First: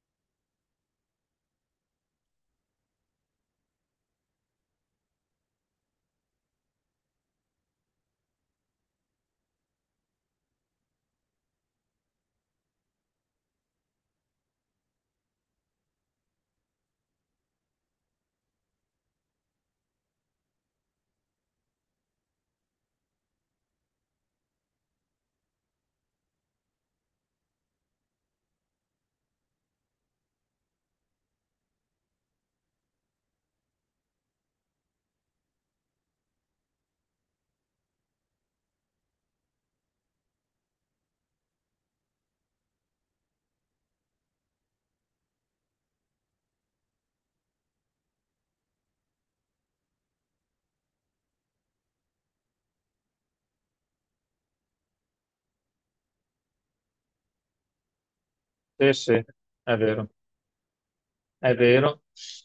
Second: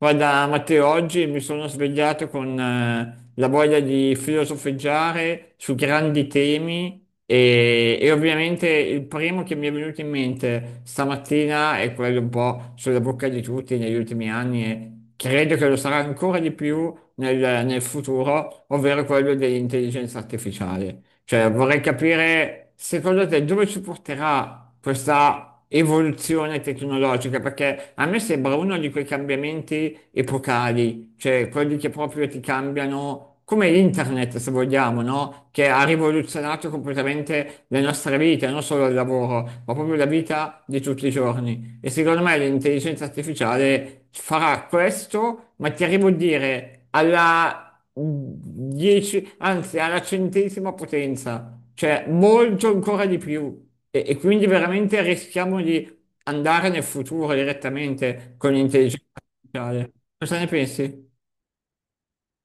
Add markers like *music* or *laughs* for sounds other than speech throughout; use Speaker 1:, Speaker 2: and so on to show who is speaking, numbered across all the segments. Speaker 1: Guarda, Matteo, oggi mi sono svegliato con la voglia di filosofeggiare su grandi temi e ovviamente il primo che mi è venuto in mente stamattina è quello un po' sulla bocca di tutti negli ultimi anni e credo che lo sarà ancora di più nel futuro, ovvero quello dell'intelligenza artificiale. Cioè, vorrei capire, secondo te, dove ci porterà questa evoluzione tecnologica? Perché a me sembra uno di quei cambiamenti epocali, cioè quelli che proprio ti cambiano, come internet, se vogliamo, no? Che ha rivoluzionato completamente le nostre vite, non solo il lavoro, ma proprio la vita di tutti i giorni. E secondo me l'intelligenza artificiale farà questo, ma ti arrivo a dire alla 10, anzi alla 100ª potenza, cioè molto ancora di più. E quindi veramente rischiamo di andare nel futuro direttamente con
Speaker 2: Sì,
Speaker 1: l'intelligenza
Speaker 2: sì, è
Speaker 1: artificiale.
Speaker 2: vero.
Speaker 1: Cosa ne pensi?
Speaker 2: È vero.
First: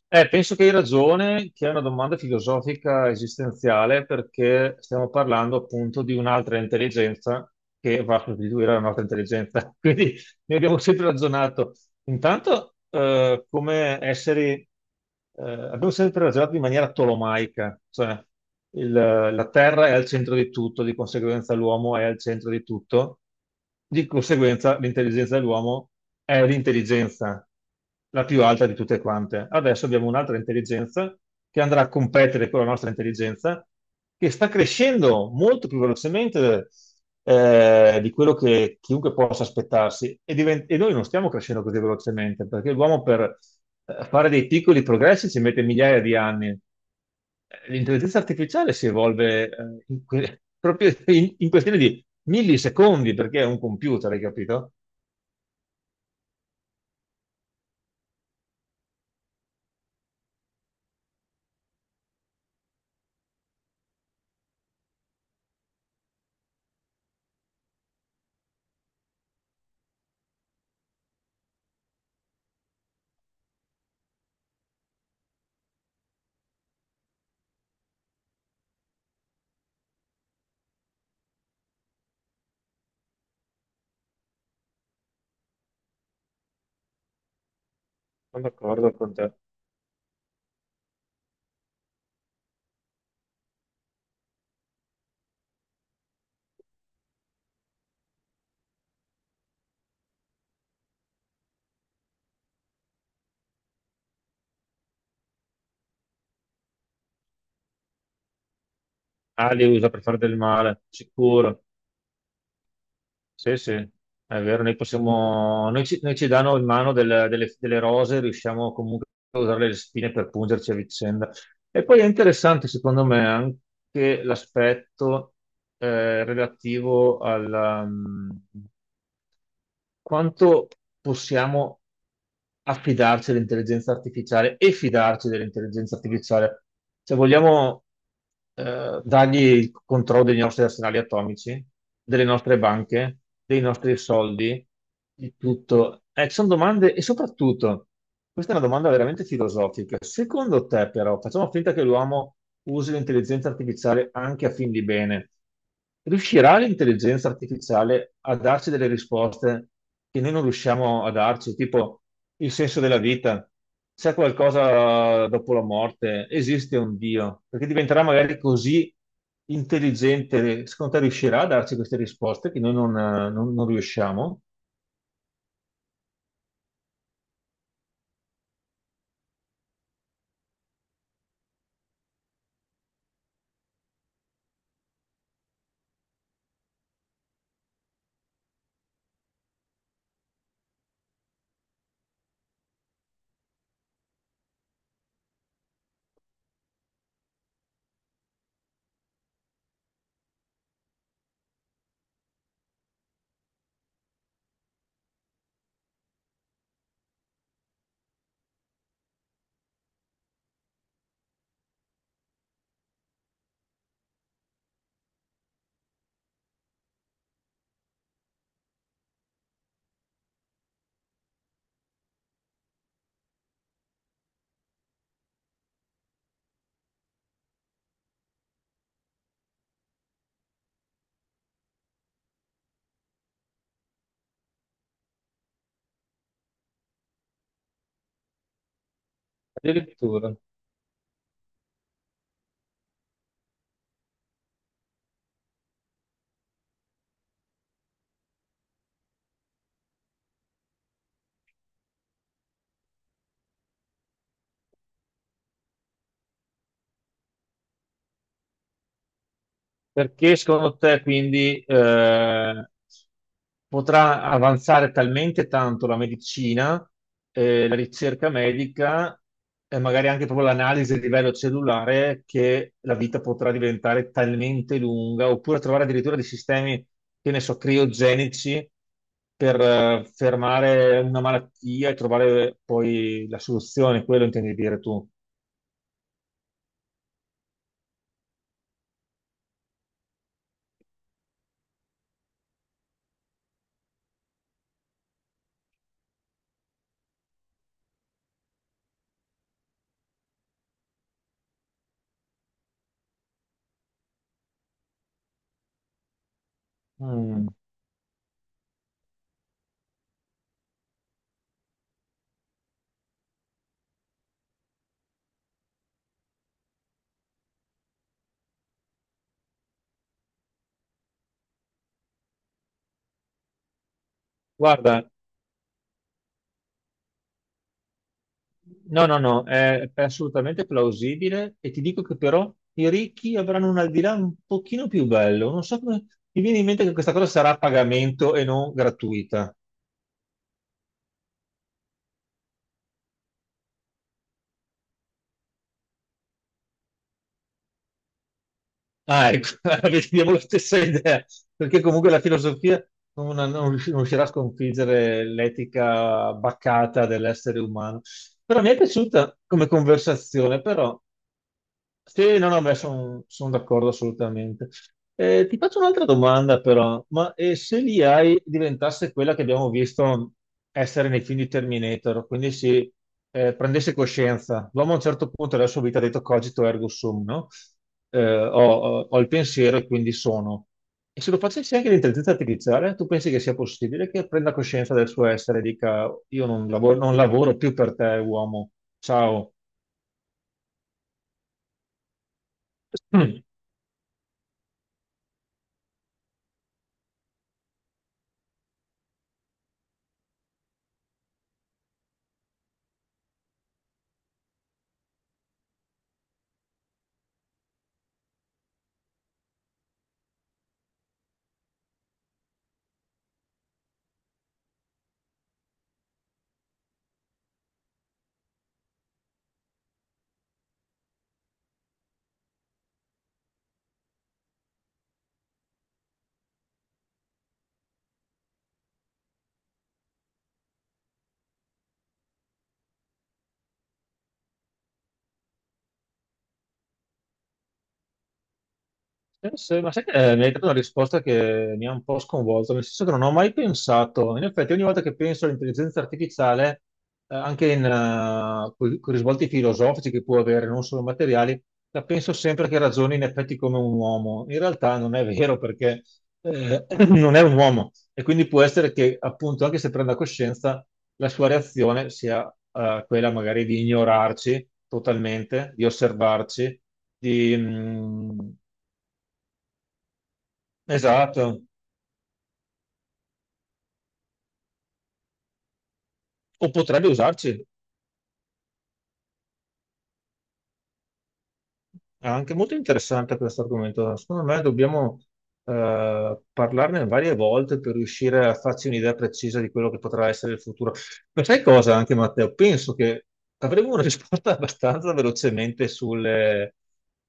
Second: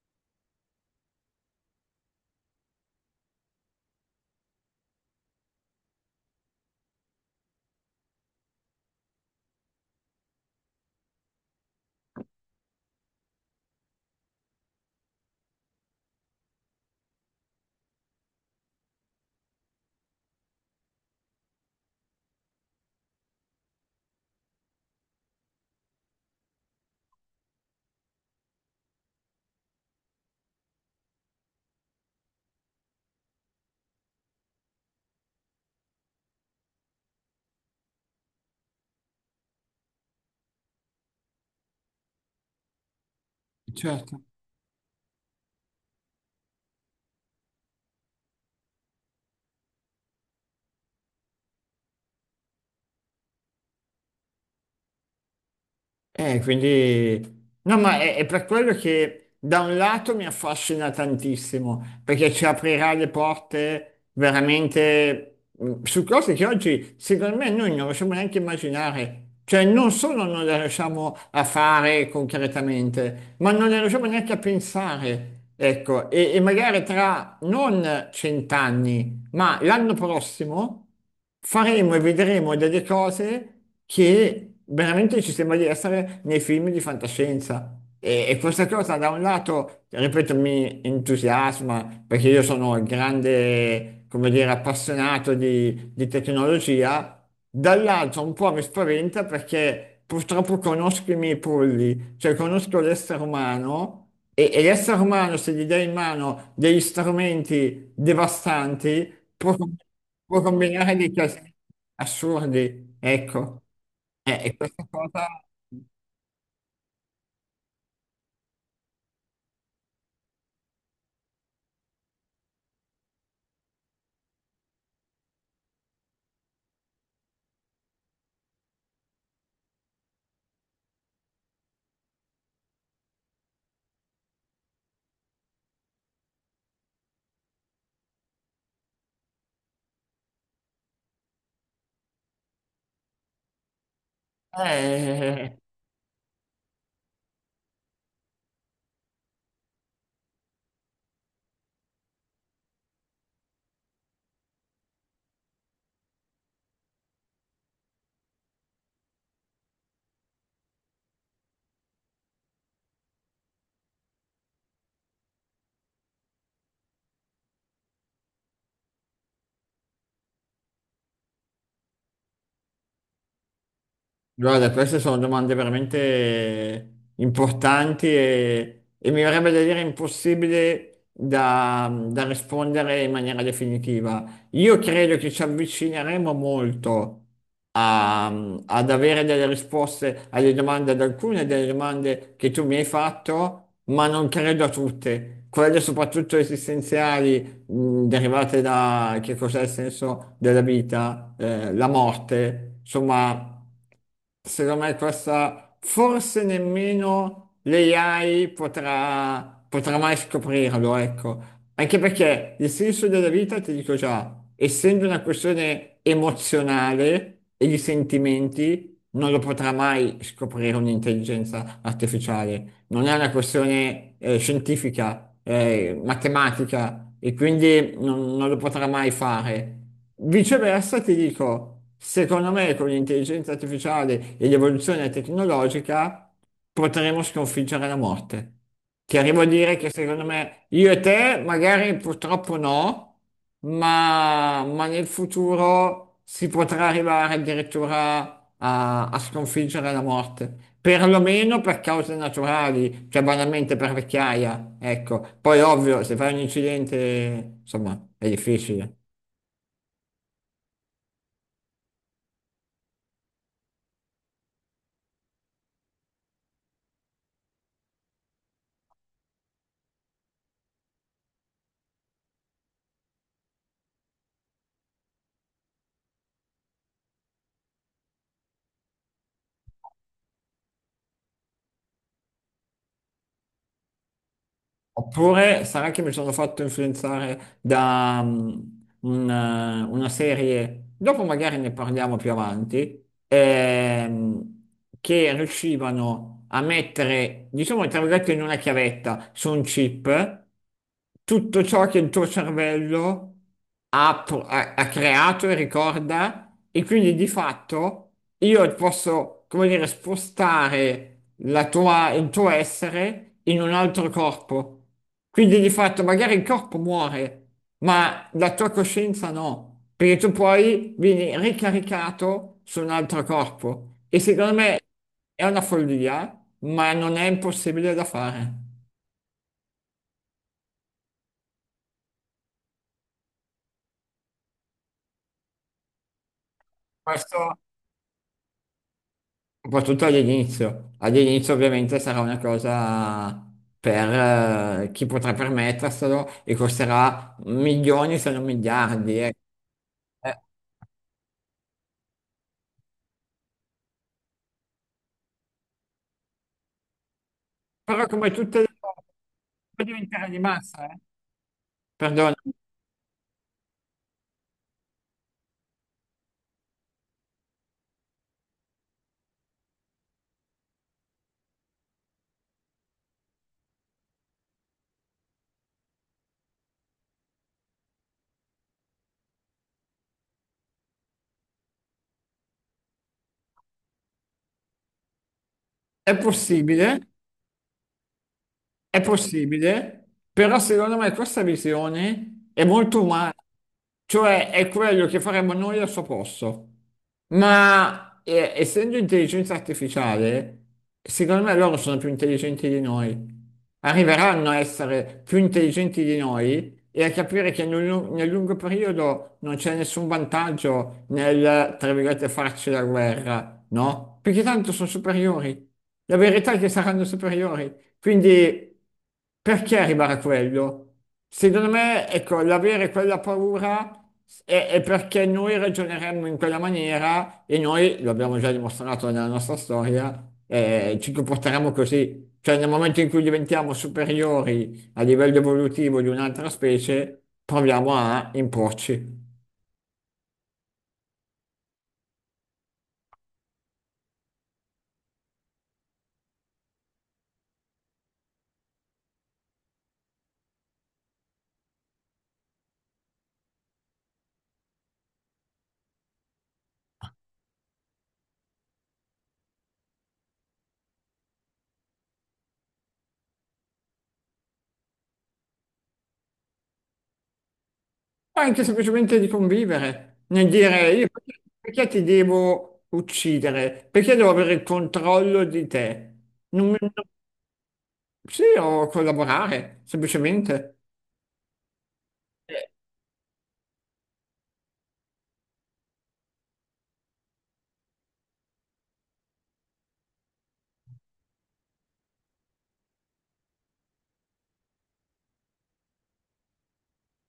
Speaker 2: Penso che hai ragione, che è una domanda filosofica esistenziale, perché stiamo parlando appunto di un'altra intelligenza che va a sostituire la nostra intelligenza. *laughs* Quindi ne abbiamo sempre ragionato. Intanto, come esseri, abbiamo sempre ragionato in maniera tolomaica, cioè la Terra è al centro di tutto, di conseguenza l'uomo è al centro di tutto, di conseguenza l'intelligenza dell'uomo è l'intelligenza la più alta di tutte quante. Adesso abbiamo un'altra intelligenza che andrà a competere con la nostra intelligenza, che sta crescendo molto più velocemente di quello che chiunque possa aspettarsi. E noi non stiamo crescendo così velocemente, perché l'uomo per
Speaker 1: Certo.
Speaker 2: fare dei piccoli progressi ci mette migliaia di anni. L'intelligenza artificiale si evolve *laughs* proprio in questione di millisecondi, perché è un computer, hai capito?
Speaker 1: No, ma è per quello che da un lato mi affascina tantissimo, perché ci aprirà le porte veramente su cose che oggi, secondo me, noi non riusciamo neanche a immaginare. Cioè, non solo non le riusciamo a fare concretamente, ma non le riusciamo neanche a pensare. Ecco, e magari tra non cent'anni, ma l'anno prossimo faremo e vedremo delle cose che veramente ci sembra di essere nei film di fantascienza. E
Speaker 2: Sono
Speaker 1: questa
Speaker 2: d'accordo
Speaker 1: cosa da
Speaker 2: con
Speaker 1: un
Speaker 2: te.
Speaker 1: lato, ripeto, mi entusiasma perché io sono un grande, come dire, appassionato di tecnologia, dall'altro un po' mi spaventa perché purtroppo conosco i miei polli, cioè conosco l'essere umano. E l'essere umano, se gli dai in mano degli strumenti devastanti,
Speaker 2: Ah,
Speaker 1: può
Speaker 2: li usa per fare del
Speaker 1: può
Speaker 2: male,
Speaker 1: combinare dei casini
Speaker 2: sicuro.
Speaker 1: assurdi,
Speaker 2: Sì,
Speaker 1: ecco.
Speaker 2: sì,
Speaker 1: Eh,
Speaker 2: è
Speaker 1: e
Speaker 2: vero, noi
Speaker 1: questa cosa...
Speaker 2: possiamo, noi ci danno in mano delle, delle rose, riusciamo comunque a usare le spine per pungerci a vicenda. E poi è interessante, secondo me, anche l'aspetto relativo alla, quanto possiamo affidarci all'intelligenza artificiale e fidarci dell'intelligenza artificiale? Se vogliamo dargli il controllo dei nostri arsenali atomici, delle nostre banche, dei nostri soldi, di
Speaker 1: eh,
Speaker 2: tutto. Ci sono domande e soprattutto, questa è una domanda veramente filosofica. Secondo te, però, facciamo finta che l'uomo usi l'intelligenza artificiale anche a fin di bene. Riuscirà l'intelligenza artificiale a darci delle risposte che noi non riusciamo a darci, tipo il senso della vita, c'è qualcosa dopo la morte, esiste un Dio, perché diventerà magari così intelligente, secondo te riuscirà a darci queste risposte che noi non riusciamo?
Speaker 1: Guarda, queste sono domande veramente importanti e mi verrebbe da dire impossibile da rispondere in maniera definitiva. Io credo che ci avvicineremo molto a- ad avere delle risposte alle domande, ad alcune delle domande che tu mi hai fatto, ma non credo a tutte. Quelle soprattutto esistenziali, derivate da che cos'è il senso della vita, la morte, insomma. Secondo me questa forse nemmeno l'AI potrà mai scoprirlo, ecco. Anche perché il senso della vita, ti dico già, essendo una questione emozionale e di sentimenti, non lo potrà mai scoprire un'intelligenza artificiale non è una questione scientifica, matematica, e quindi non lo potrà mai fare. Viceversa, ti dico, secondo me con l'intelligenza artificiale e l'evoluzione tecnologica potremo sconfiggere la morte. Ti arrivo a dire che secondo
Speaker 2: Addirittura.
Speaker 1: me io e te magari purtroppo no, ma nel futuro si potrà arrivare addirittura a sconfiggere la morte. Perlomeno per cause naturali, cioè banalmente per vecchiaia, ecco. Poi ovvio, se fai un incidente, insomma, è difficile.
Speaker 2: Perché secondo te quindi, potrà avanzare talmente tanto la medicina, la ricerca medica e magari anche proprio l'analisi a livello cellulare che la vita potrà diventare talmente lunga, oppure trovare addirittura dei sistemi, che ne so, criogenici per fermare una malattia e trovare poi la soluzione, quello intendi dire tu.
Speaker 1: Oppure sarà che mi sono fatto influenzare da una serie, dopo magari ne parliamo più avanti, che riuscivano a mettere, diciamo, tra virgolette, in una chiavetta su un chip tutto ciò che il tuo cervello ha creato e ricorda, e quindi di
Speaker 2: Mm.
Speaker 1: fatto io posso, come dire, spostare il tuo essere in un altro corpo. Quindi di fatto magari il corpo muore, ma la tua coscienza no, perché tu poi vieni ricaricato su un altro corpo e secondo me
Speaker 2: Guarda,
Speaker 1: è una follia, ma non è impossibile da fare.
Speaker 2: no, no, no, è assolutamente plausibile e ti dico che però i ricchi avranno un al di là un pochino più bello. Non so come mi viene in mente che questa cosa
Speaker 1: Questo
Speaker 2: sarà a pagamento e non gratuita.
Speaker 1: soprattutto all'inizio. All'inizio ovviamente sarà una cosa per chi potrà permetterselo e costerà milioni se non miliardi.
Speaker 2: Ah, ecco, *laughs* abbiamo
Speaker 1: Eh,
Speaker 2: la stessa idea, perché comunque la filosofia non riuscirà a sconfiggere l'etica baccata dell'essere umano.
Speaker 1: Però come tutte
Speaker 2: Però mi
Speaker 1: le
Speaker 2: è
Speaker 1: cose
Speaker 2: piaciuta come
Speaker 1: può diventare di
Speaker 2: conversazione,
Speaker 1: massa,
Speaker 2: però
Speaker 1: eh. Perdona,
Speaker 2: sì, no, no, beh, sono d'accordo assolutamente. Ti faccio un'altra domanda però, ma se l'IA diventasse quella che abbiamo visto essere nei film di Terminator, quindi si prendesse coscienza, l'uomo a un certo punto della sua vita ha detto cogito ergo sum, no? Ho il pensiero e quindi sono. E se lo facessi anche l'intelligenza artificiale, tu pensi che sia possibile che prenda coscienza del suo essere e dica
Speaker 1: è
Speaker 2: io non lavoro,
Speaker 1: possibile,
Speaker 2: non lavoro più per te, uomo,
Speaker 1: è
Speaker 2: ciao.
Speaker 1: possibile, però secondo me questa visione è molto umana,
Speaker 2: *clears throat*
Speaker 1: cioè è quello che faremmo noi al suo posto. Ma essendo intelligenza artificiale, secondo me loro sono più intelligenti di noi. Arriveranno a essere più intelligenti di noi e a capire che nel lungo periodo non c'è nessun vantaggio nel, tra virgolette, farci la guerra, no? Perché tanto sono superiori. La verità è che saranno superiori. Quindi perché arrivare a quello? Secondo me, ecco, l'avere quella paura è perché noi ragioneremmo in quella maniera e noi, lo abbiamo già dimostrato nella nostra storia, ci comporteremo così. Cioè, nel momento in cui diventiamo superiori a livello evolutivo di un'altra specie, proviamo a imporci.
Speaker 2: Sì, sì, ma sai che mi hai dato una risposta che mi ha un po' sconvolto, nel senso che non ho mai pensato, in effetti ogni volta che penso all'intelligenza artificiale, con i risvolti filosofici che può avere, non solo materiali, la penso sempre che ragioni in effetti come un uomo. In realtà non è vero perché *clears throat* non è un uomo e quindi può essere che appunto anche se prenda coscienza, la sua reazione sia quella magari di ignorarci totalmente, di osservarci di,
Speaker 1: O anche semplicemente di convivere, nel dire io perché
Speaker 2: esatto,
Speaker 1: perché ti devo uccidere? Perché devo avere il controllo di te?
Speaker 2: o
Speaker 1: Non mi- non-
Speaker 2: potrebbe usarci.
Speaker 1: Sì, o collaborare, semplicemente.
Speaker 2: È anche molto interessante questo argomento. Secondo me dobbiamo parlarne varie volte per riuscire a farci un'idea precisa di quello che potrà essere il futuro. Ma sai cosa anche Matteo? Penso che avremo una risposta *laughs* abbastanza velocemente sulle,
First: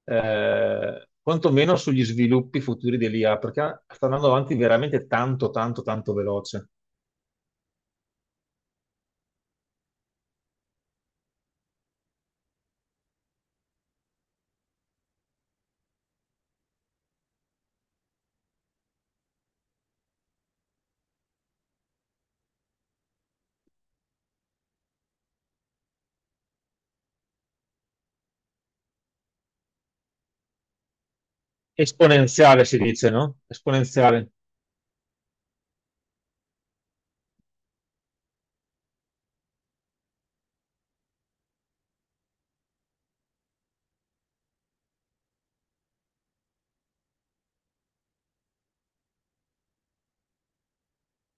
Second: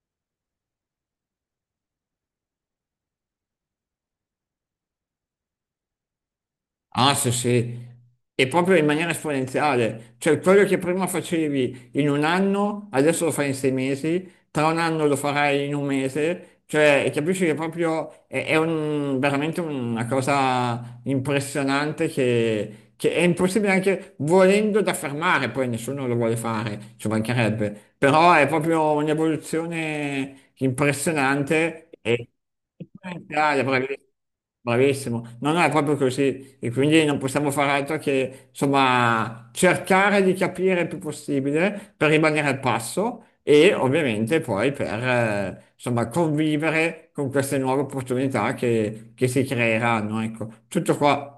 Speaker 2: quantomeno sugli sviluppi futuri dell'IA, perché sta andando avanti veramente tanto, tanto, tanto veloce.
Speaker 1: Ah, sì, sì, e proprio in maniera esponenziale, cioè quello che prima facevi in un anno, adesso lo fai in 6 mesi, tra un anno lo farai in un mese, cioè capisci che proprio è veramente una cosa impressionante che è impossibile anche volendo da fermare, poi nessuno lo vuole fare, ci mancherebbe, però è proprio un'evoluzione impressionante e
Speaker 2: Esponenziale si dice, no?
Speaker 1: esponenziale, bravissimo.
Speaker 2: Esponenziale.
Speaker 1: Bravissimo, non è proprio così e quindi non possiamo fare altro che insomma cercare di capire il più possibile per rimanere al passo e ovviamente poi per insomma convivere con queste nuove opportunità che si creeranno, ecco, tutto qua.